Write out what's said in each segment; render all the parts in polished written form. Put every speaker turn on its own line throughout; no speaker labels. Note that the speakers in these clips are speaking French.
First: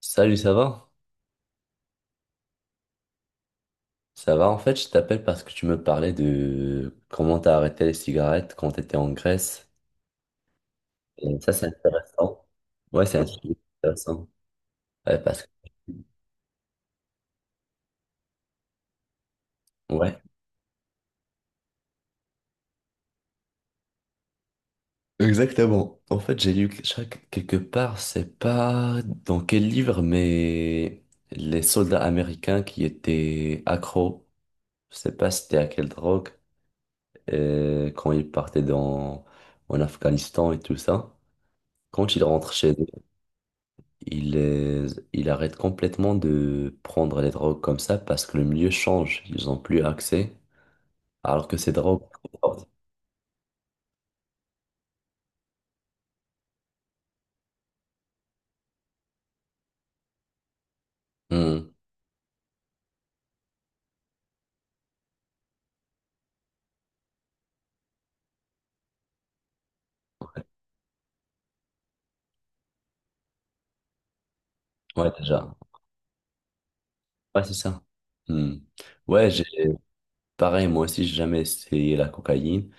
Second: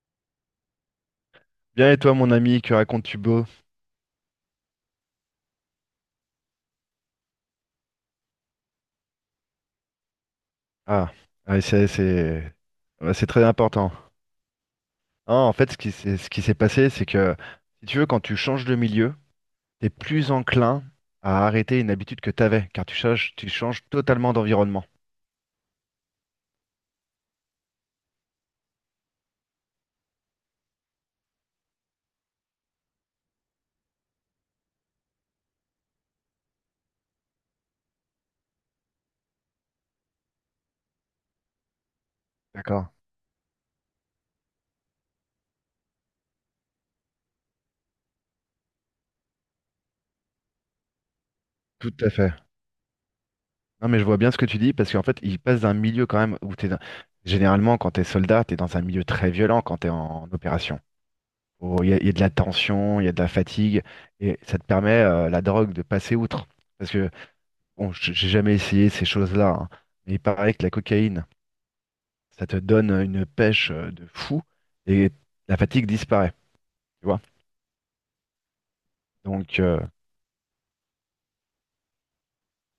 Salut, ça va?
Bien et toi, mon ami, que racontes-tu beau?
Ça va, en fait, je t'appelle parce que tu me parlais de comment t'as arrêté les cigarettes quand t'étais en Grèce.
Ah,
Et ça,
ah,
c'est
c'est
intéressant.
c'est
Ouais,
ouais,
c'est un
c'est très
sujet
important.
intéressant. Ouais,
Non,
parce
en fait, ce qui s'est passé, c'est que si tu veux, quand tu changes de milieu, t'es
Ouais.
plus enclin à arrêter une habitude que t'avais, car tu changes totalement d'environnement.
Exactement. En fait, j'ai lu que quelque part, c'est pas dans quel livre, mais les soldats américains qui étaient accros, je sais pas c'était à quelle drogue, quand ils partaient en Afghanistan et tout ça, quand ils rentrent chez eux,
D'accord.
il, euh, il arrête complètement de prendre les drogues comme ça parce que le milieu change. Ils n'ont plus accès. Alors que ces
Tout
drogues.
à fait. Non, mais je vois bien ce que tu dis parce qu'en fait, il passe d'un milieu quand même où généralement quand t'es soldat, t'es dans un milieu très violent quand t'es en opération.
Hmm.
Oh, Il y a de la tension, il y a de la fatigue et ça te permet la drogue de passer outre. Parce que Bon, j'ai jamais essayé ces choses-là, hein, mais il paraît que la cocaïne, ça te donne une pêche de fou
Ouais,
et
déjà.
la fatigue disparaît, tu vois.
Ouais, c'est ça. Hmm. Ouais, j'ai
Donc,
pareil, moi aussi, j'ai jamais essayé la cocaïne,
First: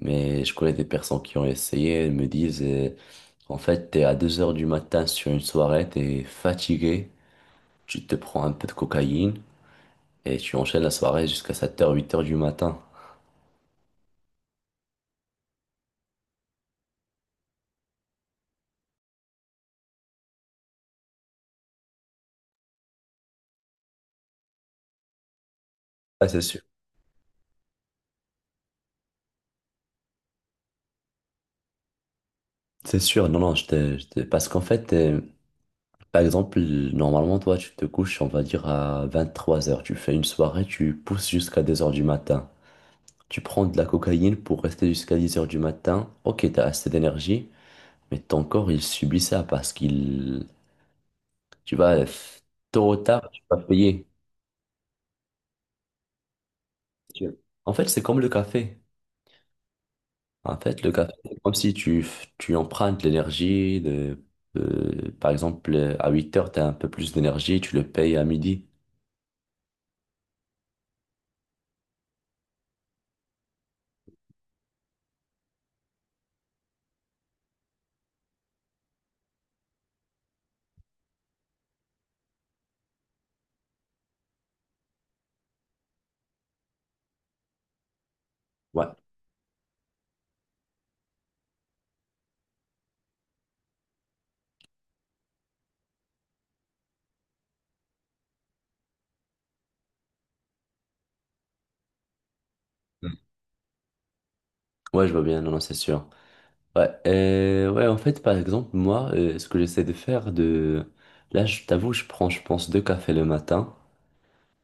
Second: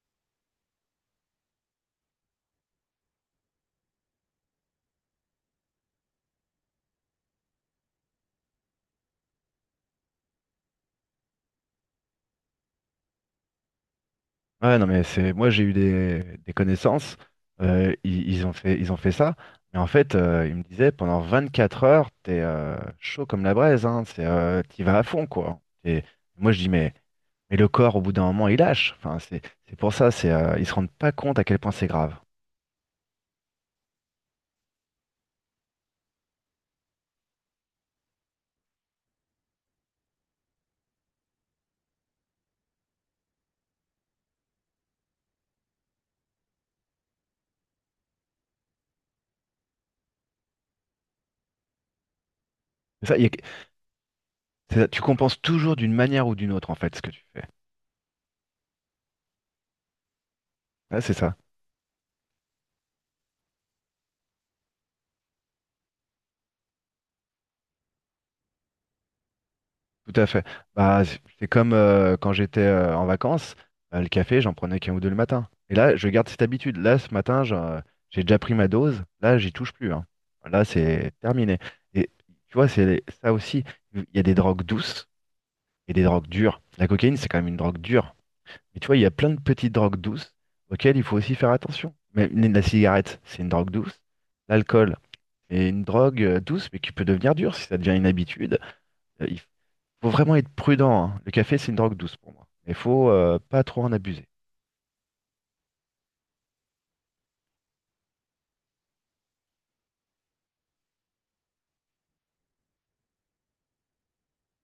mais je connais des personnes qui ont essayé, elles me disent, en fait, t'es à 2 heures du matin sur une soirée, t'es fatigué, tu te prends un peu de cocaïne et tu enchaînes la soirée jusqu'à 7 heures 8 heures du matin.
ouais, non, mais c'est, moi j'ai eu des connaissances, ils ont fait ça, mais en fait, ils me disaient pendant 24 heures, t'es chaud comme la braise, hein, c'est, t'y vas à fond, quoi. Et
Ah, c'est
moi je
sûr.
dis, mais le corps, au bout d'un moment, il lâche. Enfin, c'est pour ça, ils se rendent pas compte à quel point c'est grave.
C'est sûr, non, non, parce qu'en fait, par exemple, normalement, toi, tu te couches, on va dire, à 23 heures. Tu fais une soirée, tu pousses jusqu'à 2 heures du matin. Tu prends de la cocaïne pour rester jusqu'à 10 heures du matin. Ok, t'as assez d'énergie, mais ton corps, il subit ça parce qu'il... Tu vas, f- Tôt ou
C'est Ça, il y
tard,
a,
tu vas payer.
C'est ça, tu compenses toujours d'une manière ou d'une autre, en fait, ce que tu
Tu-
fais.
En fait, c'est comme le café. En fait, le
Ouais,
café,
c'est ça,
c'est comme si tu empruntes l'énergie par exemple, à 8 heures, tu as un peu plus d'énergie, tu le payes à midi.
tout à fait. Bah, c'est comme quand j'étais en vacances, le café, j'en prenais qu'un ou deux le matin. Et là, je garde cette habitude. Là, ce matin, j'ai déjà pris ma dose. Là, j'y touche plus, hein. Là, c'est terminé. Et tu vois, c'est ça aussi. Il y a des drogues douces et des drogues dures. La cocaïne, c'est quand même une drogue dure. Mais
Ouais.
tu vois, il y a plein de petites drogues douces auxquelles il faut aussi faire attention. Mais la cigarette, c'est une drogue douce. L'alcool. Et une drogue douce, mais qui peut devenir dure si ça devient une habitude. Il faut vraiment être prudent, hein. Le café, c'est une drogue douce pour moi. Il faut
Mm.
pas trop en abuser.
Ouais, je vois bien, non, non, c'est sûr. Ouais, en fait, par exemple, moi, ce que j'essaie de faire de... Là, je t'avoue, je prends, je pense, deux cafés le matin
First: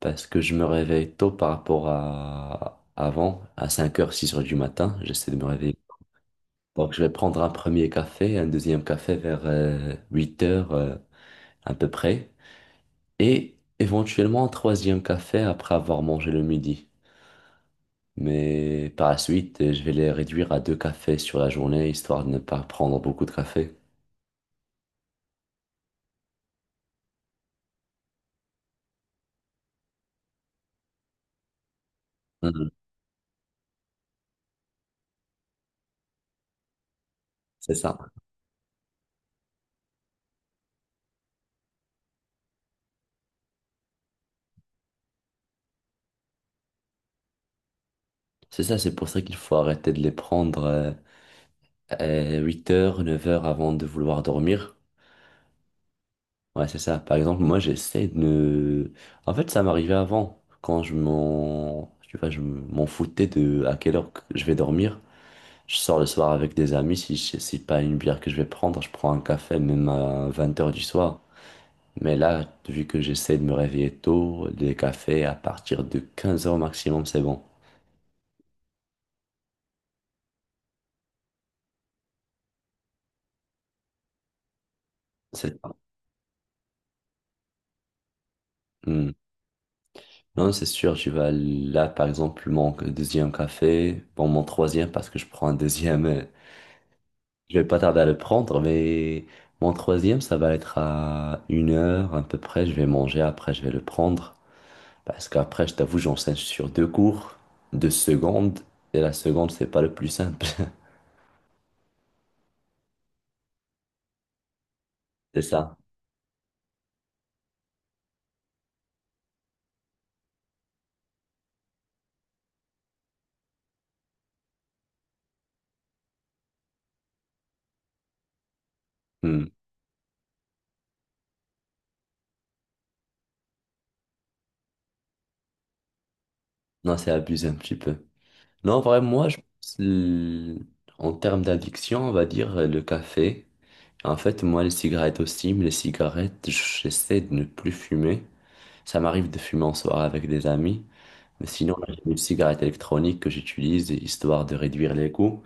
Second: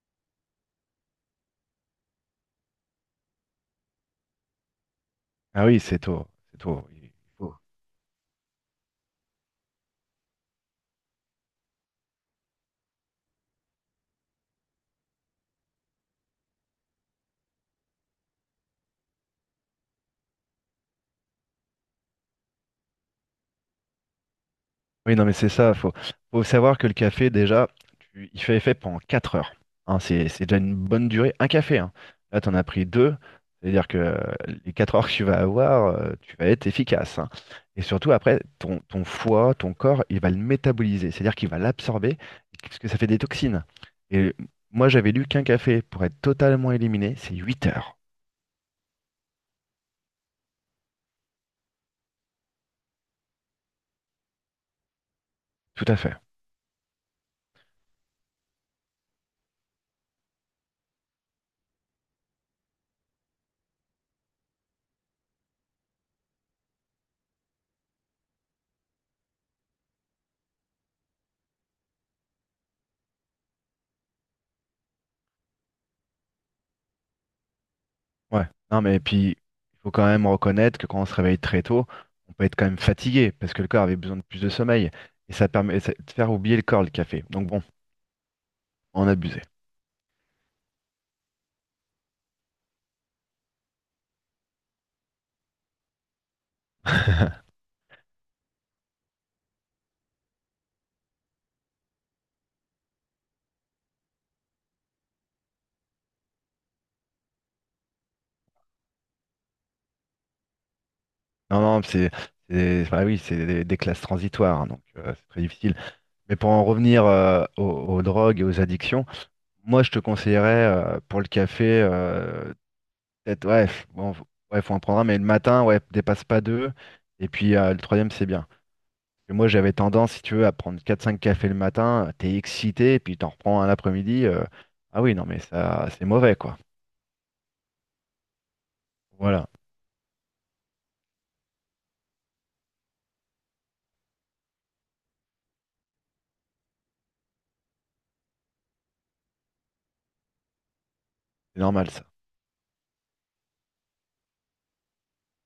parce que je me réveille tôt par rapport à avant, à 5 heures 6 heures du matin. J'essaie de me
Ah
réveiller.
oui, c'est tôt, c'est tôt.
Donc, je vais prendre un
Faut-
premier café, un deuxième café vers 8 h à peu près et éventuellement un troisième café après avoir mangé le midi. Mais par la suite, je vais les réduire à deux cafés sur la journée, histoire de ne pas prendre beaucoup de café.
Oui, non, mais c'est ça. Faut savoir que le café, déjà, il fait effet pendant 4 heures. Hein, c'est déjà une bonne durée. Un café, hein. Là, tu en as
Mhm.
pris deux. C'est-à-dire que les 4 heures que tu vas avoir, tu vas être efficace, hein.
C'est
Et
ça.
surtout, après, ton foie, ton corps, il va le métaboliser. C'est-à-dire qu'il va l'absorber, parce que ça fait des toxines. Et moi, j'avais lu qu'un café, pour être totalement éliminé, c'est 8 heures.
C'est ça, c'est pour ça qu'il faut arrêter de les prendre 8 heures, 9 heures avant de vouloir dormir.
Tout à fait.
Ouais, c'est ça. Par exemple, moi, j'essaie de ne... En fait, ça m'arrivait avant, quand Tu vois, je m'en foutais de à quelle heure que je vais dormir. Je sors le soir avec des amis, si je- c'est pas une bière que je vais prendre, je prends un café même à 20 heures du soir. Mais là, vu que j'essaie de me réveiller tôt, les cafés à partir de 15 heures maximum, c'est bon.
Ouais, non mais puis il faut quand même reconnaître que quand on se réveille très tôt, on peut être quand même fatigué parce que le corps avait besoin de plus de sommeil et ça
C'est ça.
permet de faire oublier le corps le café. Donc bon, on
Hmm.
abusait.
Non, c'est sûr, je vais là, par exemple, mon deuxième café, bon, mon troisième, parce que je prends un deuxième, je vais pas tarder à le prendre, mais mon troisième, ça va être à 1 heure à peu près, je vais manger, après je vais le prendre, parce qu'après, je t'avoue, j'enseigne sur deux cours, deux secondes, et la seconde, c'est pas le plus simple,
Non non, c'est bah oui, c'est des classes transitoires, hein, donc c'est très
c'est
difficile.
ça.
Mais pour en revenir aux drogues et aux addictions, moi je te conseillerais pour le café, peut-être, ouais, ouais, faut en prendre un mais le matin, ouais, dépasse pas deux et puis le troisième c'est bien. Et
Hmm.
moi, j'avais tendance, si tu veux, à prendre quatre cinq cafés le matin, t'es excité, puis t'en reprends un l'après-midi. Ah oui, non, mais ça, c'est mauvais, quoi.
Non, c'est abusé un petit peu. Non, en vrai, moi,
Voilà,
en termes d'addiction, on va dire le café. En fait, moi, les cigarettes aussi, mais les cigarettes, j'essaie de ne plus fumer. Ça m'arrive de fumer en soirée avec des amis. Mais
c'est
sinon,
normal,
j'ai
ça.
une cigarette électronique que j'utilise histoire de réduire les coûts.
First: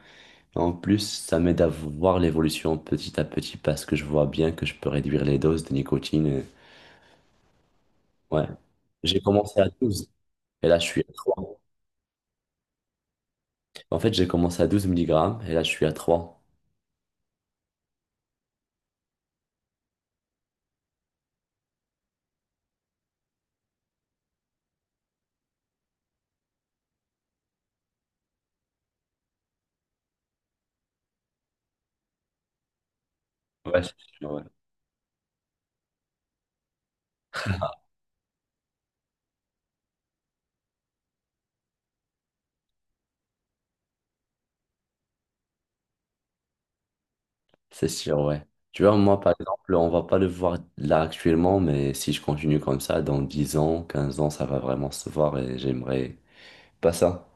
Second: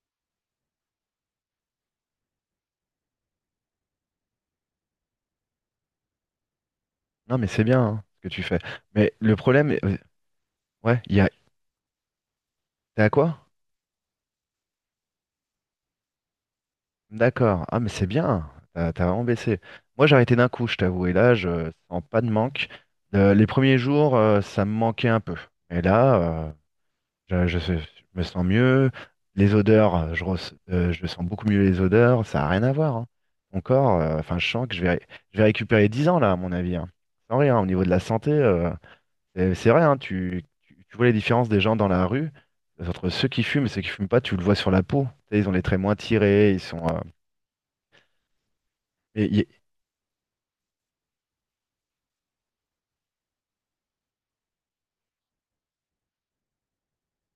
Et en plus, ça m'aide à voir l'évolution petit à petit parce que je vois bien que je peux réduire les doses de nicotine.
Non, mais c'est bien, hein, ce que tu
Ouais.
fais. Mais
J'ai
le
commencé à
problème,
12 et là, je suis
ouais,
à
il y a...
trois.
T'es à quoi?
En fait, j'ai commencé à 12 milligrammes et là, je suis à trois.
D'accord. Ah, mais c'est bien, t'as vraiment baissé. Moi, j'ai arrêté d'un coup, je t'avoue, et là, je sens pas de manque. Les premiers jours, ça me manquait un peu. Et là, je me sens mieux. Les odeurs, je sens beaucoup mieux les odeurs. Ça n'a rien à voir, hein. Mon
Ouais, c'est
corps,
sûr,
enfin,
ouais.
je sens que je vais récupérer 10 ans, là, à mon avis, hein. Sans rien, au niveau de la santé, c'est vrai, hein, tu vois les différences des gens dans la rue. Entre ceux qui fument et ceux qui fument pas, tu le vois sur la peau. Tu sais, ils ont les traits moins tirés, ils sont.
C'est sûr, ouais. Tu vois, moi,
Et
par
il y,
exemple, on va pas le voir là actuellement, mais si je continue comme ça, dans 10 ans, 15 ans, ça va vraiment se voir et j'aimerais pas ça.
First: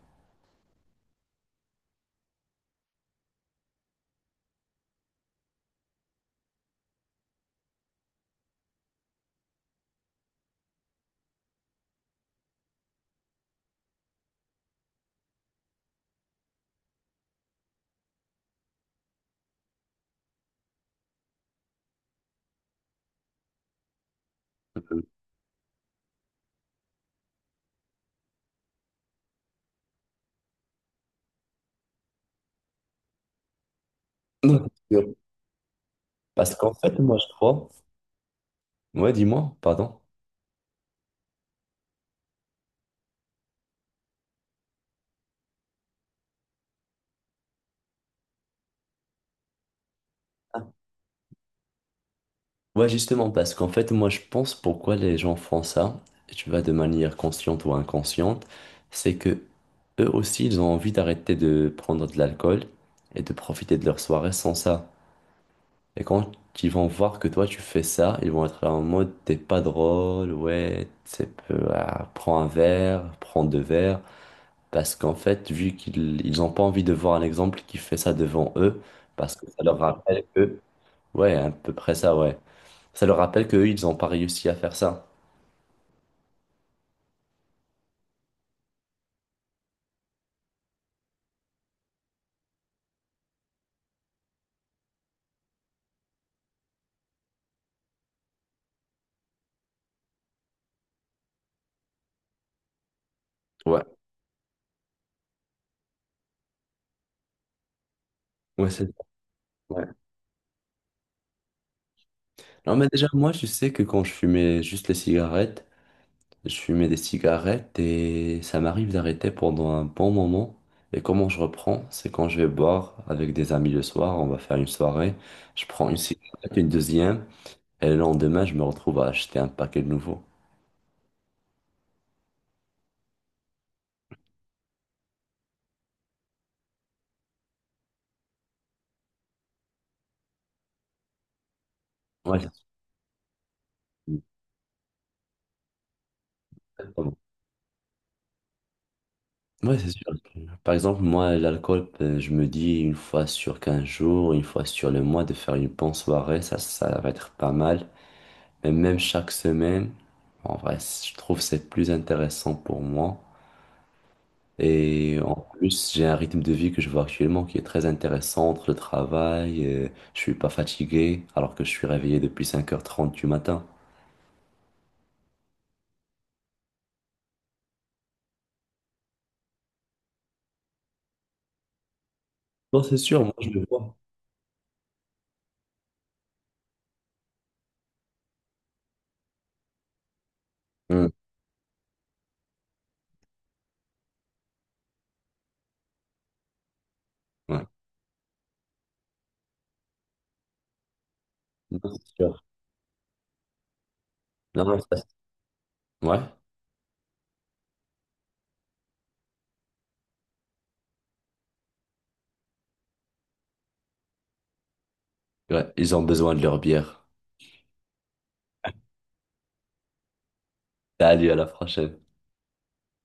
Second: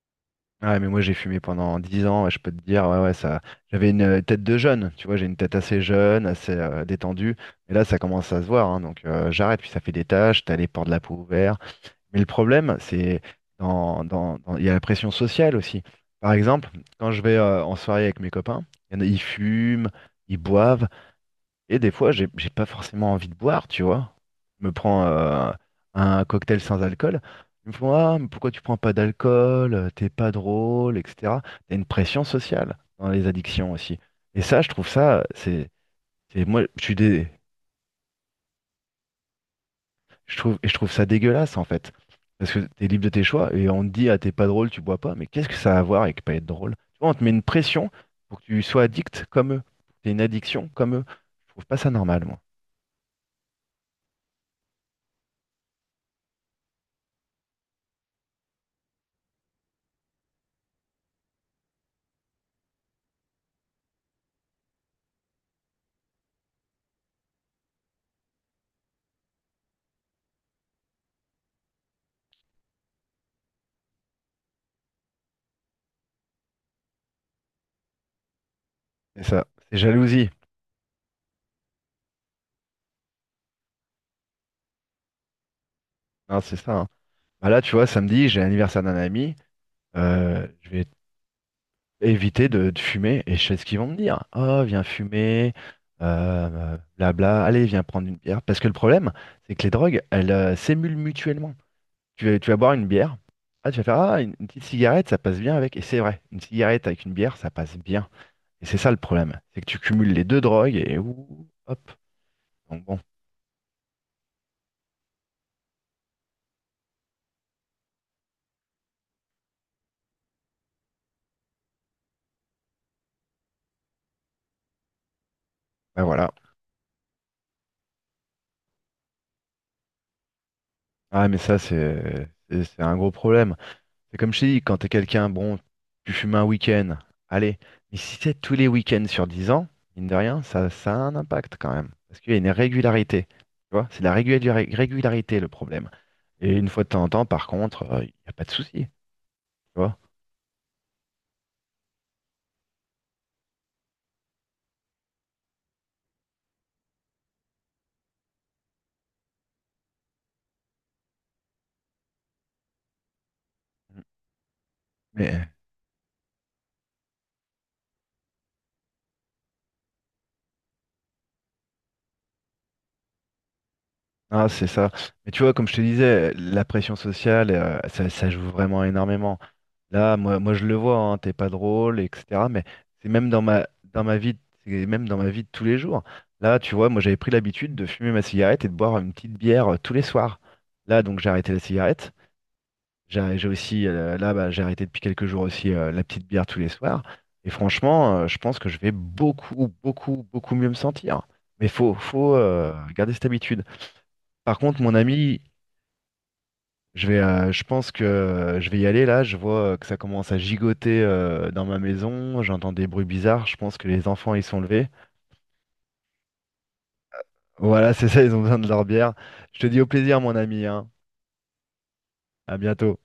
Ouais, mais moi j'ai fumé pendant 10 ans, ouais, je peux te dire, ouais, ouais, ça. J'avais une tête de jeune, tu vois, j'ai une tête assez jeune, assez détendue, et là ça commence à se voir, hein, donc j'arrête, puis ça fait des taches, t'as les pores de la peau ouverts. Mais le problème, c'est il y a la pression sociale aussi. Par exemple, quand je vais en soirée avec mes copains, il y en a- ils fument, ils boivent, et des fois, j'ai pas forcément envie de boire, tu vois. Je me prends un cocktail sans alcool. Ils me font, ah, mais pourquoi tu prends pas d'alcool? T'es pas drôle, etc. T'as une pression sociale dans les addictions aussi. Et ça,
Non,
je trouve ça, c'est-
Parce
moi,
qu'en
je suis
fait, moi,
des,
Ouais, dis-moi, pardon.
je trouve, et je trouve ça dégueulasse en fait. Parce que t'es libre de tes choix et on te dit, ah, t'es pas drôle, tu bois pas. Mais qu'est-ce que ça a à voir avec pas être drôle? Tu vois, on te met une pression pour que tu sois addict comme eux. T'es une
Ah.
addiction comme eux. Je trouve pas ça normal, moi.
Ouais, justement, parce qu'en fait, moi, je pense pourquoi les gens font ça, et tu vois, de manière consciente ou inconsciente, c'est que eux aussi, ils ont envie d'arrêter de prendre de l'alcool et de profiter de leur soirée sans ça. Et quand ils vont voir que toi tu fais ça, ils vont être là en mode t'es pas drôle, ouais, c'est peu, ah, prends un verre, prends deux verres. Parce qu'en fait, vu qu'ils ils ont pas envie de voir un exemple qui fait ça devant eux,
C'est
parce que
ça,
ça
c'est
leur rappelle
jalousie.
que, ouais, à peu près ça, ouais. Ça leur rappelle qu'eux, ils ont pas réussi à faire ça.
Non, c'est ça, hein. Bah là, tu vois, samedi, j'ai l'anniversaire d'un ami. Je vais éviter de fumer. Et je sais ce qu'ils vont me dire. Oh, viens fumer, blabla. Allez, viens prendre une bière. Parce que le problème, c'est que les drogues, elles s'émulent mutuellement. Tu vas boire une bière. Ah, tu
Ouais,
vas faire une petite cigarette, ça passe bien avec. Et c'est vrai, une cigarette avec une bière, ça passe bien. Et
ouais,
c'est
c'est
ça le problème. C'est que tu
ouais.
cumules les deux drogues et ouh, hop.
Non,
Donc
mais
bon,
déjà, moi, je sais que quand je fumais juste les cigarettes, je fumais des cigarettes et ça m'arrive d'arrêter pendant un bon moment. Et comment je reprends? C'est quand je vais boire avec des amis le soir, on va faire une soirée. Je prends une
bah voilà.
cigarette, une deuxième, et le lendemain, je me retrouve à acheter un paquet de nouveau.
Ah, mais ça, c'est un gros problème. C'est comme je t'ai dit, quand t'es quelqu'un, bon, tu fumes un week-end, allez, mais si c'est tous les week-ends sur 10 ans, mine de rien, ça a un impact quand même. Parce qu'il y
Ouais,
a
c'est
une régularité. Tu vois, c'est la
sûr.
régularité le problème. Et une fois de temps en
Pardon.
temps, par contre, il n'y a pas de souci. Tu
Ouais, c'est
vois.
sûr. Par exemple, moi, l'alcool, je me dis une fois sur 15 jours, une fois sur le mois, de faire une bonne soirée, ça va être pas mal. Mais même chaque semaine, en vrai, je trouve que c'est plus intéressant pour moi. Et en
Mais
plus, j'ai un rythme de vie que je vois actuellement qui est très intéressant entre le travail, je suis pas fatigué alors que je suis réveillé depuis 5 h 30 du matin.
c'est ça. Mais tu vois, comme je te disais, la pression sociale, ça, ça joue vraiment énormément. Là, moi je le vois, hein, t'es pas drôle, etc. Mais
Non, c'est
c'est
sûr,
même
moi
dans
je le
ma,
vois.
vie, c'est même dans ma vie de tous les jours. Là, tu vois, moi j'avais pris l'habitude de fumer ma cigarette et de boire une petite bière tous les soirs. Là,
Hmm,
donc j'ai arrêté la cigarette. J'ai aussi, là, bah, j'ai arrêté depuis quelques jours aussi la petite bière tous les soirs. Et
ouais.
franchement, je pense que je vais beaucoup, beaucoup, beaucoup mieux me sentir. Mais
Non,
faut,
c'est sûr.
garder cette habitude. Par
Non, non,
contre, mon
ça-
ami,
Ouais,
je pense que je vais y aller là. Je vois que ça commence à gigoter dans ma maison. J'entends des bruits bizarres. Je pense que les enfants ils sont levés.
ouais, ils ont besoin de leur bière.
Voilà, c'est ça, ils ont besoin de leur bière. Je te dis au plaisir, mon ami, hein.
Salut, à la prochaine.
À bientôt.